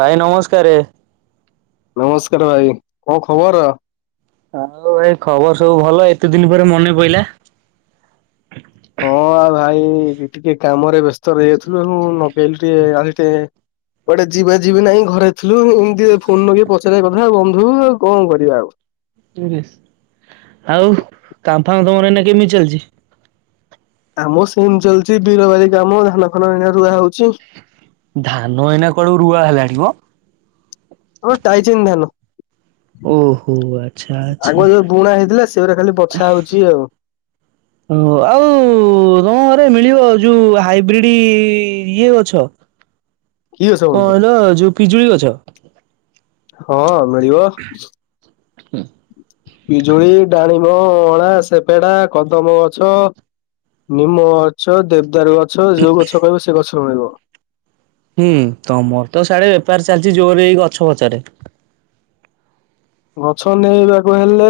ଭାଇ ନମସ୍କାରେ। ନମସ୍କାର ଭାଇ କଣ ଖବର? ଆଉ ଭାଇ ଖବର ସବୁ ଭଲ ଏତେ ଦିନ ପରେ ମନେ ପଇଲା? ହଁ ଭାଇ ଟିକେ କାମରେ ବ୍ୟସ୍ତ ରହି ଯାଉଥିଲୁ ମୋବାଇଲ୍ ଟିକେ ଆଣି ଟେ କୁଆଡେ ଯିବା ଯିବି ନାଇଁ ଘରେ ଥିଲୁ ଏମିତି ଫୋନ ଲଗେଇ ପଚାରିବା କଥା ଆଉ ବନ୍ଧୁ କଣ କରିବା ଆଉ। ଆଉ କାମ ଫାମ ତମର ଏଇନା କେମିତି ଚାଲିଛି? ଆମ ସେମିତି ଚାଲିଛି ବୀର ବାଡି କାମ ଧାନ ଫାନ ରୁଆ ହଉଛି। ଧାନ ଏଇନା କୁଆଡୁ ରୁଆ ହେଲାଣିି ମୋ? ହଁ ଟାଇଚନ୍ ଧାନ ଓହୋ ଆଚ୍ଛା ଆଚ୍ଛା। ଆଗ ଯୋଉ ବୁଣା ହେଇଥିଲା ସେଗଡା ଖାଲି ବଛା ହଉଛି ଆଉ ଓ ଆଉ ତମ ଘରେ ମିଳିବ ଯୋଉ ହାଇବ୍ରିଡ ଇଏ ଗଛ କି ଗଛ କଣ ବନ୍ଧୁ? କହିଲ ଯୋଉ ପିଜୁଳି ଗଛ ହଁ ମିଳିବ ପିଜୁଳି ଡ଼ାଳିମ୍ୱ ଅଁଳା ସେପେଡା କଦମ ଗଛ ନିମ ଗଛ ଦେବଦାରୁ ଗଛ ଯୋଉ ଗଛ କହିବ ସେ ଗଛ ମିଳିବ ହୁଁ ତମର ତ ସାଡେ ବେପାର ଚାଲିଛି ଜୋରରେ ଏଇ ଗଛ ପଛରେ ଗଛ ନବାକୁ ହେଲେ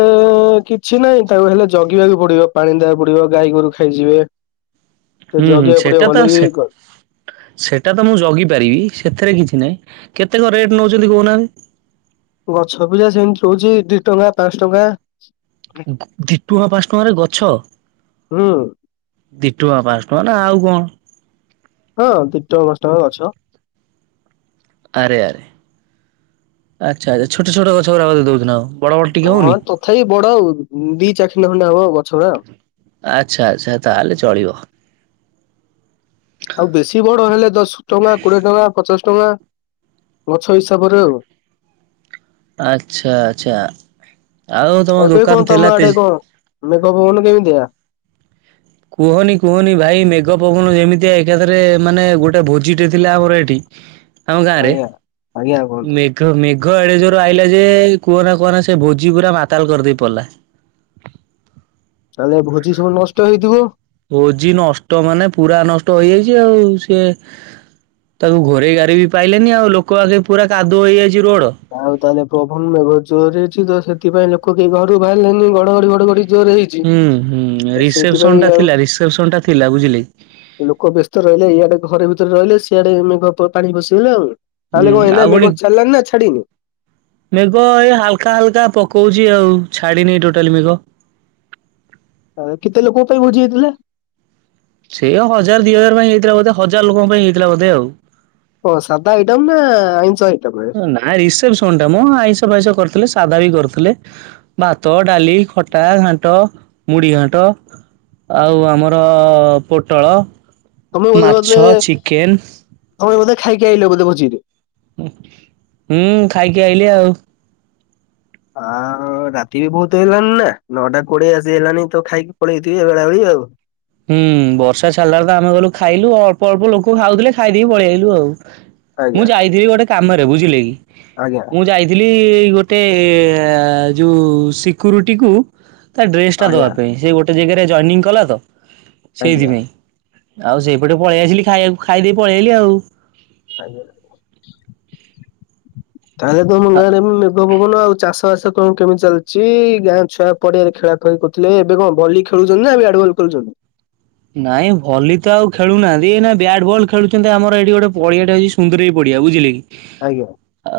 କିଛି ନାହିଁ ତାକୁ ହେଲେ ଜଗିବାକୁ ପଡିବ ପାଣି ଦବାକୁ ପଡିବ ଗାଈ ଗୋରୁକୁ ଖାଇଯିବେ ସେ ହୁଁ ହୁଁ ଜଗିଆ ପଡିବ ସେଟା ତ ଭଲ ସେ କି ସେଟା ତ ମୁଁ ଜଗି ପାରିବି ସେଥିରେ କିଛି ନାହିଁ କେତେକଣ ରେଟ୍ ନଉଛନ୍ତି କହୁନାହାନ୍ତି ଗଛ ପିଲା ସେମିତି ରହୁଛି ଦି ଟଙ୍କା ପାଞ୍ଚ ଟଙ୍କା ଦି ଟଙ୍କା ପାଞ୍ଚ ଟଙ୍କାରେ ଗଛ ହୁଁ ଦି ଟଙ୍କା ପାଞ୍ଚ ଟଙ୍କା ନା ଆଉ କଣ ହଁ ଦି ଟଙ୍କା ପାଞ୍ଚ ଟଙ୍କା ଗଛ ଆରେ ଆରେ ଆଚ୍ଛା ଆଚ୍ଛା ଛୋଟ ଛୋଟ ଗଛ ଅରା ଦେଉ ନା ଆଉ ବଡ ବଡ ଟିକେ ହଁ ହଉନି? ତଥାପି ବଡ ଆଉ ଦି ଚାରଖିଣ୍ଡ ଖଣ୍ଡା ହବ ଗଛ ଗଡା ଆଚ୍ଛା ଆଚ୍ଛା ତାହେଲେ ଚଳିବ ଆଉ ବେଶୀ ବଡ ହେଲେ ଦଶ ଟଙ୍କା କୋଡିଏ ଟଙ୍କା ପଚାଶ ଟଙ୍କା ଗଛ ହିସାବରେ ଆଉ ଆଛା ଆଛା ଆଉ ତମ ଏବେ କଣ ଦୋକାନ ତମ ଥିଲା ଆଡେ ତେଜ କଣ ମେଘ ପବନ କେମିତିଆ କୁହନି କୁହନି ଭାଇ ମେଘ ପବନ ଯେମିତିଆ ଏକାଥରେ ମାନେ ଗୋଟେ ଭୋଜିଟେ ଥିଲା ଆମର ଏଠି ଆମ ଗାଁ ରେ ଆଜ୍ଞା ଆଜ୍ଞା କୁହନ୍ତୁ ମେଘ ମେଘ ଏଡେ ଜୋର ଆଇଲା ଯେ କୁହ ନା କୁହନା ସେ ଭୋଜି ପୁରା ମାତାଲ କରିଦେଇ ପଡିଲା ତାହେଲେ ଭୋଜି ସବୁ ନଷ୍ଟ ହେଇଥିବ ଭୋଜି ନଷ୍ଟ ମାନେ ପୁରା ନଷ୍ଟ ହେଇଯାଇଛି ଆଉ ସେଏ ତାକୁ ଘୋରେଇ ଘାରେଇ ବି ପାଇଲେନି ଆଉ ଲୋକ ଆସୀ ପୁରା କାଦୁଅ ହେଇଯାଇଛି ରୋଡ ଆଉ ତାହେଲେ ପ୍ରଭନ ବେଘ ଜୋର ହେଇଛି ତ ସେଥିପାଇଁ ଲୋକ କେହି ଘରୁ ବାହାରିଲେନି ଘଡଘଡି ଘଡଘଡି ଜୋର ହେଇଛି ହୁଁ ତ ହୁଁ ସେଇଥିପାଇଁ ରିସେପସନ ଟା ଆଉ ଥିଲା ରିସେପସନ ଟା ଥିଲା ବୁଝିଲେ ଲୋକ ବ୍ୟସ୍ତ ରହିଲେ ଇଆଡେ ଘରେ ଭିତରେ ରହିଲେ ସିଆଡେ ପାଣି ପଶିଗଲା ଆଉ ତାହେଲେ ହୁଁ କଣ ଏଇନା ମେଘ ଆଉପୁଣି ଛାଡିଲାଣି ନା ଛାଡିନି ମେଘ ଏଇ ହାଲକା ହାଲକା ପକଉଛି ଆଉ ଛାଡିନି ଟୋଟାଲ ମେଘ ଆ କେତେ ଲୋକଙ୍କ ପାଇଁ ଭୋଜିି ହୋଇଥିଲା ସେଇ ଆଉ ହଜାର ଦି ହଜାର ପାଇଁ ହେଇଥିଲା ବୋଧେ ହଜାର ଲୋକଙ୍କ ପାଇଁ ହେଇଥିଲା ବୋଧେ ଆଉ ଓ ସାଧା ଆଇଟମ୍ ନା ଆଇଁଷ ଆଇଟମ ନାଁ ରିସେପଶନଟା ମଁ ଆଇସ ଫାଇସ କରିଥିଲେ ସାଧା ବି କରିଥିଲେ ଭାତ ଡାଲି ଖଟା ଘାଣ୍ଟ ମୁଢି ଘାଣ୍ଟ ଆଉ ଆମର ପୋଟଳ ତମେ ବୋଧେ ବୋଧେ ମାଛ ଚିକେନ ତମେ ବଧେ ଖାଇକି ଆଇଲ ଭୋଜି ରେ ହୁଁ ଖାଇକି ଆଇଲି ଆଉ ହଁ ରାତି ବି ବହୁତ ହେଇଲାନି ନା ନଅଟା କୋଡିଏ ଆସି ହେଲଲାଣି ତ ଖାଇକି ପଳେଇଥିବେ ବେଳାବେଳୀ ଆଉ ହୁଁ ବର୍ଷା ଛାଡିଲା ତ ଆମେ ଗଲୁ ଖାଇଲୁ ଅଳ୍ପ ଅଳ୍ପ ଲୋକ ଖାଉଥିଲେ ଖାଇଦେକି ପଳେଇଆଇଲୁ ଆଉ ମୁଁ ଆଜ୍ଞା ଯାଇଥିଲି ଗୋଟେ କାମରେ ବୁଝିଲେ କି। ଆଜ୍ଞା। ମୁଁ ଯାଇଥିଲି ଗୋଟେ ଯେଉ ସିକ୍ୟୁରିଟିକୁ ତା ଡ୍ରେସ ଟା ଆଜ୍ଞା ଦବା ପାଇଁ ସେ ଗୋଟେ ଜାଗାରେ ଜଏନିଂ କଲା ତ ଆଜ୍ଞା ସେଇଥିପାଇଁ ଆଉ ସେଇପଟେ ପଳେଆସିଲି ଖାଇବାକୁ ଖାଇ ଦେଇକି ପଳେଇ ଆଇଲି ଆଉ ତାହଲେ ତମ ଗାଁ ଆ ପବନ ଆଉ ଚାଷ ବାସ କ କେମିତି ଚାଲିଛି ଗାଁ ଛୁଆ ପଡିଆରେ ଖେଳା ଖେଳି କରୁ ଥିଲେ ଏବେ କଣ ଭଲି ଖେଳୁଛନ୍ତି ନା ବ୍ୟାଟବଲ ଖେଳୁଛନ୍ତି। ନାଇଁ ଭଲି ତ ଆଉ ଖେଳନାହାନ୍ତି ଏଇନା ବ୍ୟାଟ ବଲ ଖେଳୁଛନ୍ତି ଆମର ଏଇଠି ଗୋଟେ ପଡିଆଟେ ଅଛି। ସୁନ୍ଦୁରେଇ ପଡିଆ ବୁଝିଲେ କି। ଆଜ୍ଞା।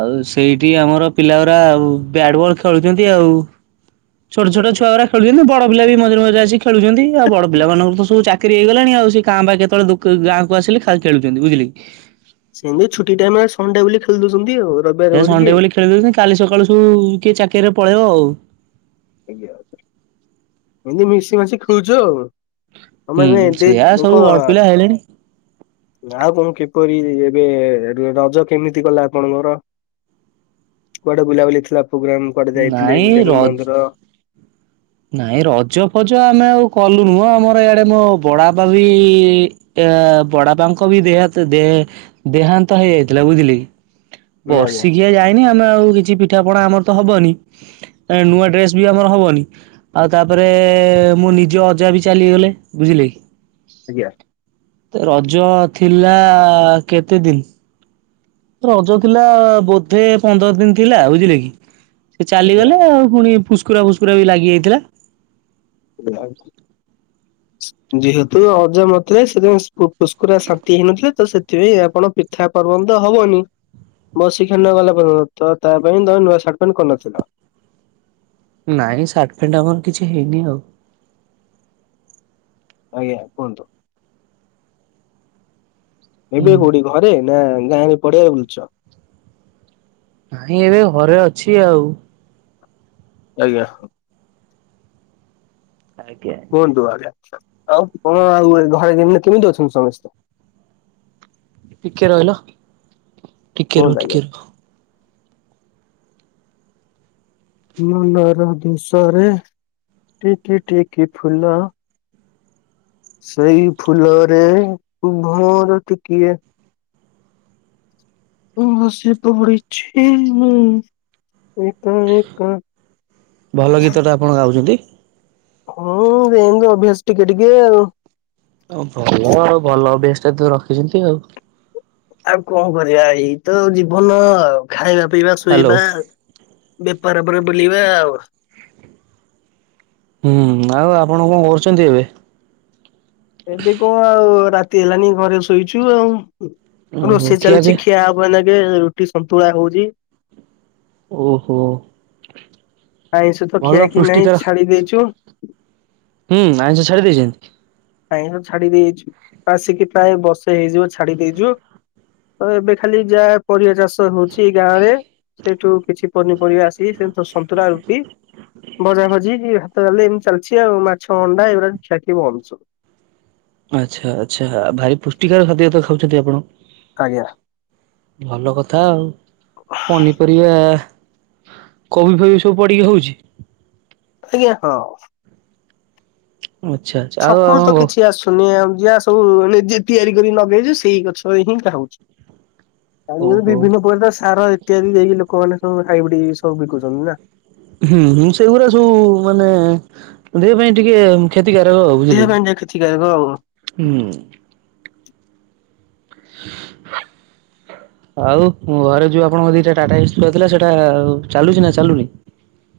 ଆଉ ସେଇଠି ଆମର ପିଲା ଗୁରା ଆଉ ବ୍ୟାଟ ବଲ୍ ଖେଳୁଛନ୍ତି ଆଉ। ଛୋଟ ଛୋଟ ଛୁଆଗୁରା ଖେଳୁଛନ୍ତି ବଡ ପିଲା ବି ମଝିରେ ମଝିରେ ଆସିି ଖେଳୁଛନ୍ତି ଆଉ ବଡ ପିଲାମାନଙ୍କର ତ ସବୁ ଚାକିରି ହେଇଗଲାଣି ଆଉ ସେ କାଁ ଭା କେତେବେଳେ ଗାଁକୁ ଆସିଲେ ଖାଲି ଖେଳୁଛନ୍ତି ବୁଝିଲେ କି। ସେମିତି ଛୁଟି ଟାଇମରେ ସନଡେ ବୋଲି ଖେଳି ଦଉଛନ୍ତି ଆଉ। ରବିବାର ହେ କରିକି। ସଣ୍ଡେ ବୋଲି ଖେଳି ଦଉଛନ୍ତି କାଲି ସକାଳୁ ସବୁ କିଏ ଚାକିରିରେ ପଳେଇବ ଆଉ। ଆଜ୍ଞା ଏମିତି ମିସି ମାସିକି ଖେଲୁଚ ଆଉ। ତମେ ହୁଁ ଏବେ ସେଆ ସବୁ କଣ ବଡ ପିଲା ହେଲେଣି ଆଉ କଣ କିପରି ଏବେ ରଜ କେମିତି ଗଲା ଆପଣଙ୍କର। କୁଆଡେ ବୁଲାବୁଲି ଥିଲା ପ୍ରୋଗ୍ରାମ କୁଆଡେ ଯାଇଥିଲେ ନାଇଁ ର ବୁଲିଆକୁ ମନ୍ଦିର ନାଇଁ ରଜ ଫଜ ଆମେ ଆଉ କଲୁ ନୁହଁ ଆମର ଇଆଡେ ମୋ ବଡା ପା ବି ଏ ବଡାପାଙ୍କ ବି ଦେହ ଦେହ ଦେହାନ୍ତ ହେଇଯାଇଥିଲା ବୁଝିଲେ କି। ଆଜ୍ଞା ବର୍ଷିକିଆ ଯାଇନି ଆମେ ଆଉ କିଛି ପିଠା ପଣା ଆମର ତ ହବନି ନୂଆ ଡ୍ରେସ ବି ଆମର ହବନି। ଆଉ ତାପରେ ମୋ ନିଜ ଅଜା ବି ଚାଲିଗଲେ ବୁଝିଲେ କି। ଆଜ୍ଞା। ରଜ ଥିଲା କେତେ ଦିନ। ରଜ ଥିଲା ବୋଧେ ପନ୍ଦର ଦିନ ଥିଲା ବୁଝିଲେ କି। ସେ ଚାଲିଗଲେ ଆଉ ପୁଣି ଫୁସ୍କୁରା ଫୁସ୍କୁରା ବି ଲାଗି ଯାଇଥିଲା। [inaudible] ଯେହେତୁ ଅଜା ମରିଥିଲେ ସେଥିପାଇ ପୁସ୍କୁରା ଶାନ୍ତି ହେଇନଥିଲା ତ ସେଥିପାଇଁ ଆପଣ ପି ଥା ପର୍ବାଣୀ ତ ହବନି। ବର୍ଷିକିଆ ନ ଗଲା ପଯ୍ୟନ୍ତ ତ ତା ପାଇଁ ତ ନୂଆ ସାର୍ଟ ପେଣ୍ଟ କରିନଥିଲା। ନାଇଁ ସାର୍ଟ ଫ୍ୟାଣ୍ଟ ଆମର କିଛି ହେଇନି ଆଉ। ଆଜ୍ଞା କୁହନ୍ତୁ ହୁଁ ଏବେ କୋଉଠି। ଘରେ ନା ଗାଁରେ ପଡିଆରେ ବୁଲୁଛ। ନାଇଁ ଏବେ ଘରେ ଅଛି ଆଉ। ଆଜ୍ଞା ଆଜ୍ଞା କୁହନ୍ତୁ ଆଜ୍ଞା ଉ କଣ ଆଉ ଘରେ କେମିତି ଅଛନ୍ତି ସମସ୍ତେ। ଟିକେ ରହିଲ ଟିକେ ରୁହ କୁହନ୍ତୁ ଆଜ୍ଞା? ଟିକେ ରୁହ। ମନର ଦେଶରେ ଟିକେ ଟିକେ ଫୁଲ। ସେଇ ଫୁଲରେ ଭଅର୍ ଟିକିଏ ହ ସେତ ପଢ଼ିଛି ମୁ ଏକା ଏକା ଭଲ ଗୀତ ତ ଆପଣ ଗାଉଛନ୍ତି। ହଁ ମୁଁ ଏମତି ଅଭ୍ୟାସ ଟିକେ ଟିକେ ଆଉ। ଆଉ ଭଲ ଆଉ ଭଲ ଅଭ୍ୟାସ ଟା ତ ରଖିଛନ୍ତି ଆଉ। ଆଉ କଣ କରିବା ଏଇ ତ ଜୀବନ ଆଉ ଖାଇବା ପିଇବା ହ୍ୟାଲୋ ଶୋଇବା। ବେପାର ପରେ ବୁଲିବା ଆଉ। ହୁଁ ଆଉ ଆପଣ କଣ କରୁଛନ୍ତି ଏବେ? ଏବେ କଣ ଆଉ ରାତି ହେଲାନି ଘରେ ଶୋଇଛୁ ଆଉ ଓହୋ ରୋଷେଇ ଖିଆପିଆ ଚାଲିଛି ଖିଆ ହବ। ମୁଁ ଏଇ ନଗେ ରୁଟି ସନ୍ତୁଳା ହଉଛି। ଓହୋ ଆଇଷ ତ ଭଲ ଖିଆଖି ନାହିଁ ପୃଷ୍ଟିକର ଛାଡି ଦେଇଛୁ। ହୁଁ ଆଇଁଷ ଛାଡି ଦେଇଛନ୍ତି। ଆଇସ ଛାଡି ଦେଇେଛୁ ଆସିକି ପ୍ରାୟ ବର୍ଷେ ହେଇଯିବ ଛାଡି ଦେଇଛୁ। ତ ଏବେ ଖାଲି ଯାହା ପରିବା ଚାଷ ହଉଛି ଗାଁ ରେ ସେଇଠୁ କିଛି ପନିପରିବା ଆସିକି ସେ ସନ୍ତୁରା ରୁଟି ଭଜା ଭଜି ଭାତ ଡାଲି ଏମିତି ଚାଲିଛି ଆଉ ମାଛ ଅଣ୍ଡା ଏଗୁଡା ଖିଆ ଖିଇ ବନ୍ଦ ସବୁ। ଆଚ୍ଛା ଆଚ୍ଛା ଭାଇ ପୁଷ୍ଟିକାର ଖାଦ୍ୟ ତ ଖାଉଛନ୍ତି ଆପଣ। ଆଜ୍ଞା। ଭଲ କଥା ଆଉ ପନିପରିବା କୋବି ଫୋବିଶ୍ ସବୁ ପଡ଼ିକି ହଉଚି? ଆଜ୍ଞା ହଁ। ଆଚ୍ଛା। ଆଉ ଛକ ରୁ ତ ଆପଣଙ୍କ କିଛି ଆସୁ ସୁନିଆ ଉଜିଆ ସବୁ ନିଜେ ତିଆରି କରିକି ନଗେଇଚୁ ସେଇ ଗଛରେ ହିଁ ଖାାଉଚୁ। ପାଣି ଓହୋ ବିଭିନ୍ନ ପ୍ରକାର ତ ସାର ଇତ୍ୟାଦି ଦେଇକି ଲୋକମାନେ ତ ସବ ହାଇବିଡି ସବୁ ବିକୁଛନ୍ତି ନା? ହୁଁ ହୁଁ ସେଗୁରା ସବୁ ମାନେ ଦେହ ପାଇଁ ଟିକେ କ୍ଷତିକାରକ ଦେହ ବୁଝିଲେ ପାଇଁ ଟିକେ କ୍ଷତିକାରକ ଆଉ। କି ହୁଁ। [inaudible] ଆଉ ଘରେ ଯୋଉ ଆପଣଙ୍କ ଦିଟା ଟାଟାଏସି ଥୁଆ ହେଇଥିଲା ସେଇଟା ଚାଲୁଛି ନା ଚାଲୁନି?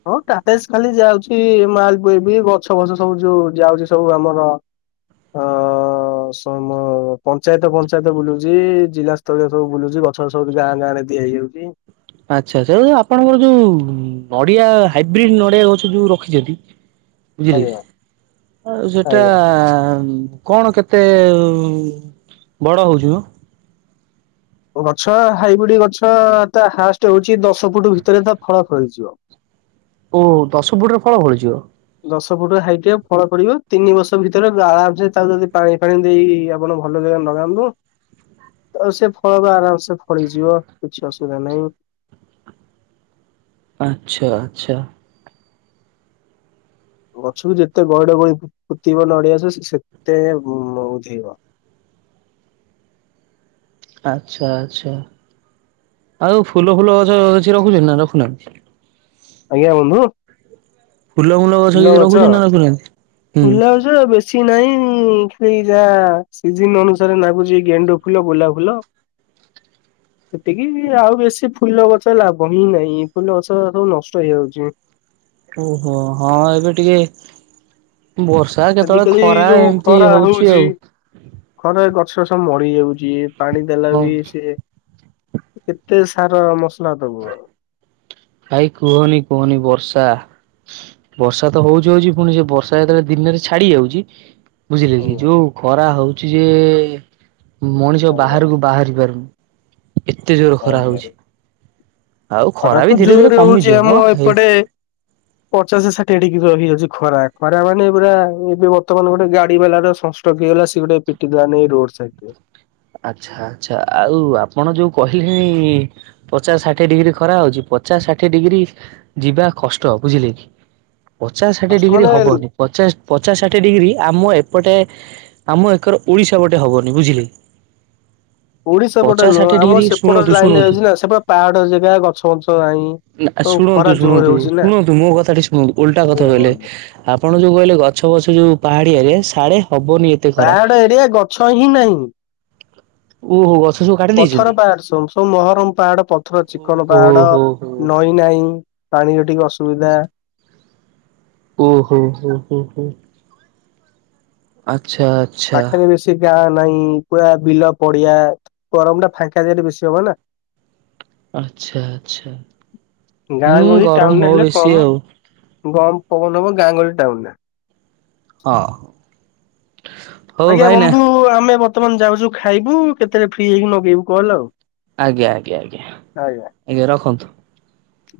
ହଁ ଟାଟାଏସି ଖାଲି ଯାଉଚି ମାଲ ବୁହା ବୁହି ଗଛ ଫଛ ସବୁ ଯୋଉ ଯାଉଛି ସବୁ ଆମର ଆ ସମ ପଞ୍ଚାୟତ ଫଞ୍ଚାୟତ ବୁଲୁଛି ଜିଲା ତ ଲ୍ୟା ସବୁ ବୁଲୁଛି ଗଛ ସବୁ ଗାଁ ଗାଁ ରେ ଦିଆ ହେଇଯାଉଚି। ଆଚ୍ଛା ଆଚ୍ଛା ଏ ଆପଣଙ୍କର ଯୋଉ ନଡିଆ ହାଇବ୍ରିଡ ନଡିଆ ଗଛ ଯୋଉ ରଖିଛନ୍ତି [inaudible] ବୁଝିଲେ କି? ଆଉ ସେଟା ଆଜ୍ଞା। କଣ କେତେ ଉମ୍ ବଡ ହଉଛି ମ? ମୋ ଗଛ ହାଇବ୍ରିଡ ଗଛ ତା ହାଷ୍ଟ ହଉଚି ଦଶ ଫୁଟ ଭିତରେ ତା ଫଳ ଫଳିଯିବ। ଓ ଦଶ ଫୁଟରେ ଫଳ ଫଳିଯିବ? ଦଶ ଫୁଟ ହାଇଟ୍ ଆଉ ଫଳ ଫଳିବ, ତିନି ବର୍ଷ ଭିତରେ ଆରାମସେ ତାକୁ ଯଦି ପାଣି ଫାଣି ଦେଇକି ଆପଣ ଭଲ ଜାଗାରେ ନଗାନ୍ତୁ ଆଉ ସେ ଫଳ ବା ଆରାମ ସେ ଫଳିଯିବ, କିଛି ଅସୁବିଧା ନାହିଁ। ଆଚ୍ଛା, ଆଚ୍ଛା। ଗଛକୁ ଯେତେ ଗହିଡ ଗଳି ପୋ-ପୋତିବ ନଡିଆ ଗଛ ସେ ସେତେ ଉମ୍ ଉଧେଇବ। ଆଚ୍ଛା, ଆଚ୍ଛା। ଆଉ ଫୁଲ ଫୁଲ ଗଛ କିଛି ରଖୁଛନ୍ତି ନା ରଖୁନାହାଁନ୍ତି? ଆଜ୍ଞା, ବନ୍ଧୁ ଫୁଲ ମୁଲ ଗଛ କିଛି ରଖୁଛନ୍ତି ନା ରଖୁନାହାଁନ୍ତି? ହୁଁ। କିଛି ନାଇଁ, ଖାଲି ଯାହା ସିିଜିନ୍ ଅନୁସାରେ ନାଗୁଛି ଗେଣ୍ଡୁ ଫୁଲ, ଗୋଲାପ ଫୁଲ। ସେତିକି ଆଉ ବେଶୀ ଫୁଲ ଗଛ ଲାଗୁ ହିଁ ନାହିଁ, ଫୁଲ ଗଛ ସବୁ ନଷ୍ଟ ହେଇଯାଉଚି। ଓହୋ। ହଁ, ଏବେ ଟିକେ ବର୍ଷ ତା କେତେବଳେ ଆଜିକାଲି ଖରା, ଯୋଉ ଏମତି ଖରା ହଉଛି ଆଉ। ଖରାରେ ଗଛ ସବୁ ମଡି ଯାଉଛି, ପାଣି ଦେଲା ହଁ ବି ସିଏ କେତେ ସାର ମସଲା ଦବୁ ଆଉ? ଭାଇ କୁହନି କୁହନି, ବର୍ଷା ବର୍ଷା ତ ହଉଚି ହଉଚି, ପୁଣି ସେ ବର୍ଷା ଯେତେବେଳେ ଦିନରେ ଛାଡି ଯାଉଚି ବୁଝିଲେ କି? ହଉ ଯୋଉ ଖରା ହଉଛି ଯେ, ମଣିଷ ଆଜ୍ଞା ବାହାରକୁ ବାହାରି ପାରୁନି। ଏତେ ଜୋର ଖରା ଆଜ୍ଞା ହଉଛି। ଆଉ ଖରା ବି ଧୀରେ ଧୀରେ ଜୋରେ ହଉଛି କମିଯିବ ଆମ ମ ହେଇ ଏପଟେ ପଚାଶ ଷାଠିଏ ଡିଗ୍ରୀ ରହିଯାଉଛି ଖରା। ଖରା ମାନେ ପୁରା ଏବେ ବର୍ତ୍ତମାନ ଗୋଟେ ଗାଡିବାଲାର ସଂସ୍ ଷ୍ଟ୍ରୋକ ହେଇଗଲା, ସିଏ ଗୋଟେ ପିଟିଦେଲା ନେଇକି ରୋଡ ସାଇଡରେ। ଆଚ୍ଛା ଆଚ୍ଛା। ଆଉ ଆପଣ ଯୋଉ କହିଲେଣି ପଚାଶ ଷାଠିଏ ଡିଗ୍ରୀ ଖରା ହଉଛି, ପଚାଶ ଷାଠିଏ ଡିଗ୍ରୀ ଯିବା କଷ୍ଟ, ବୁଝିଲେ କି? ପଚାଶ ଷାଠିଏ ସଂଷ୍ଟ୍ରୋକ ଡିଗ୍ରୀ ମାନେ ହବନି। ପଚାଶ ପଚାଶ ଷାଠିଏ ଡିଗ୍ରୀ ଆମ ଏପଟେ, ଆମ ଏକର ଓଡ଼ିଶା ପଟେ ହବନି, ବୁଝିଲେ? ଓଡିଶା ପଟେ ପଚାଶ ନୁହଁ। ଷାଠିଏ ଆମର ଡିଗ୍ରୀ ସେପଟ ଶୁଣନ୍ତୁ ଲାଇନରେ ଶୁଣନ୍ତୁ ଯାଉଛି ନା, ସେ ବା ପାହାଡ ଜେଗା, ଗଛ ମଞ୍ଚ ନାହିଁ ନା ତ ଖରା ଶୁଣନ୍ତୁ, ଜୋର ଶୁଣନ୍ତୁ, ହଉଛି ନା ଶୁଣନ୍ତୁ, ମୋ କଥାଟି ଶୁଣନ୍ତୁ, ଓଲଟା କଥା ଆଜ୍ଞା କହିଲେ କୁହନ୍ତୁ ଆପଣ ଯୋଉ କହିଲେ ଗଛ ବଛ ଯୋଉ ପାହାଡିଆରେ, ସାଡେ ହବନି ଏ ପାହାଡ ଏରିଆ, ଗଛ ହିଁ ନାହିଁ। ଓହୋ, ଗଛ ସବୁ କାଟି ପଥର ଦେଇଛନ୍ତି ପାହାଡ ସବୁ, ସବୁ ମହରମ୍ ପାହାଡ, ପଥର ଚିକ୍କଣ ଓହୋ ପାହାଡ ହୋ ହୋ ନଈ ନାହିଁ, ପାଣିର ଟିକେ ଅସୁବିଧା। ଓହୋ ହୋ, ହୋ, ହୋ, ଆଚ୍ଛା, ଆ ପାଖରେ ବେଶୀ ଗାଁ ନାଇଁ, ପୁରା ବିଲ ପଡିଆ, ଗରମଟା ଫାଙ୍କା ଜାଗାରେ ବେଶୀ ହବ ନା। [unintelligible] ଆଚ୍ଛା ଆଚ୍ଛା। ଗାଁ ହୁଁ, ଗରମ ହବ ବେଶୀ ଆଉ। ଗରମ ପବନ ହବ, ଗାଁ ଗହଳି ଟାଉନରେ। ହଁ। ହଉ ଆଜ୍ଞା ଭାଇନା ବନ୍ଧୁ, ଆମେ ବର୍ତ୍ତମାନ ଯାଉଛୁ ଖାଇବୁ, କେତେବେଳେ ଫ୍ରି ହେଇକି ନଗେଇବୁ କଲ୍ ଆଉ। ଆଜ୍ଞା, ଆଜ୍ଞା, ଆଜ୍ଞା। ଆଜ୍ଞା, ରଖନ୍ତୁ। ହ।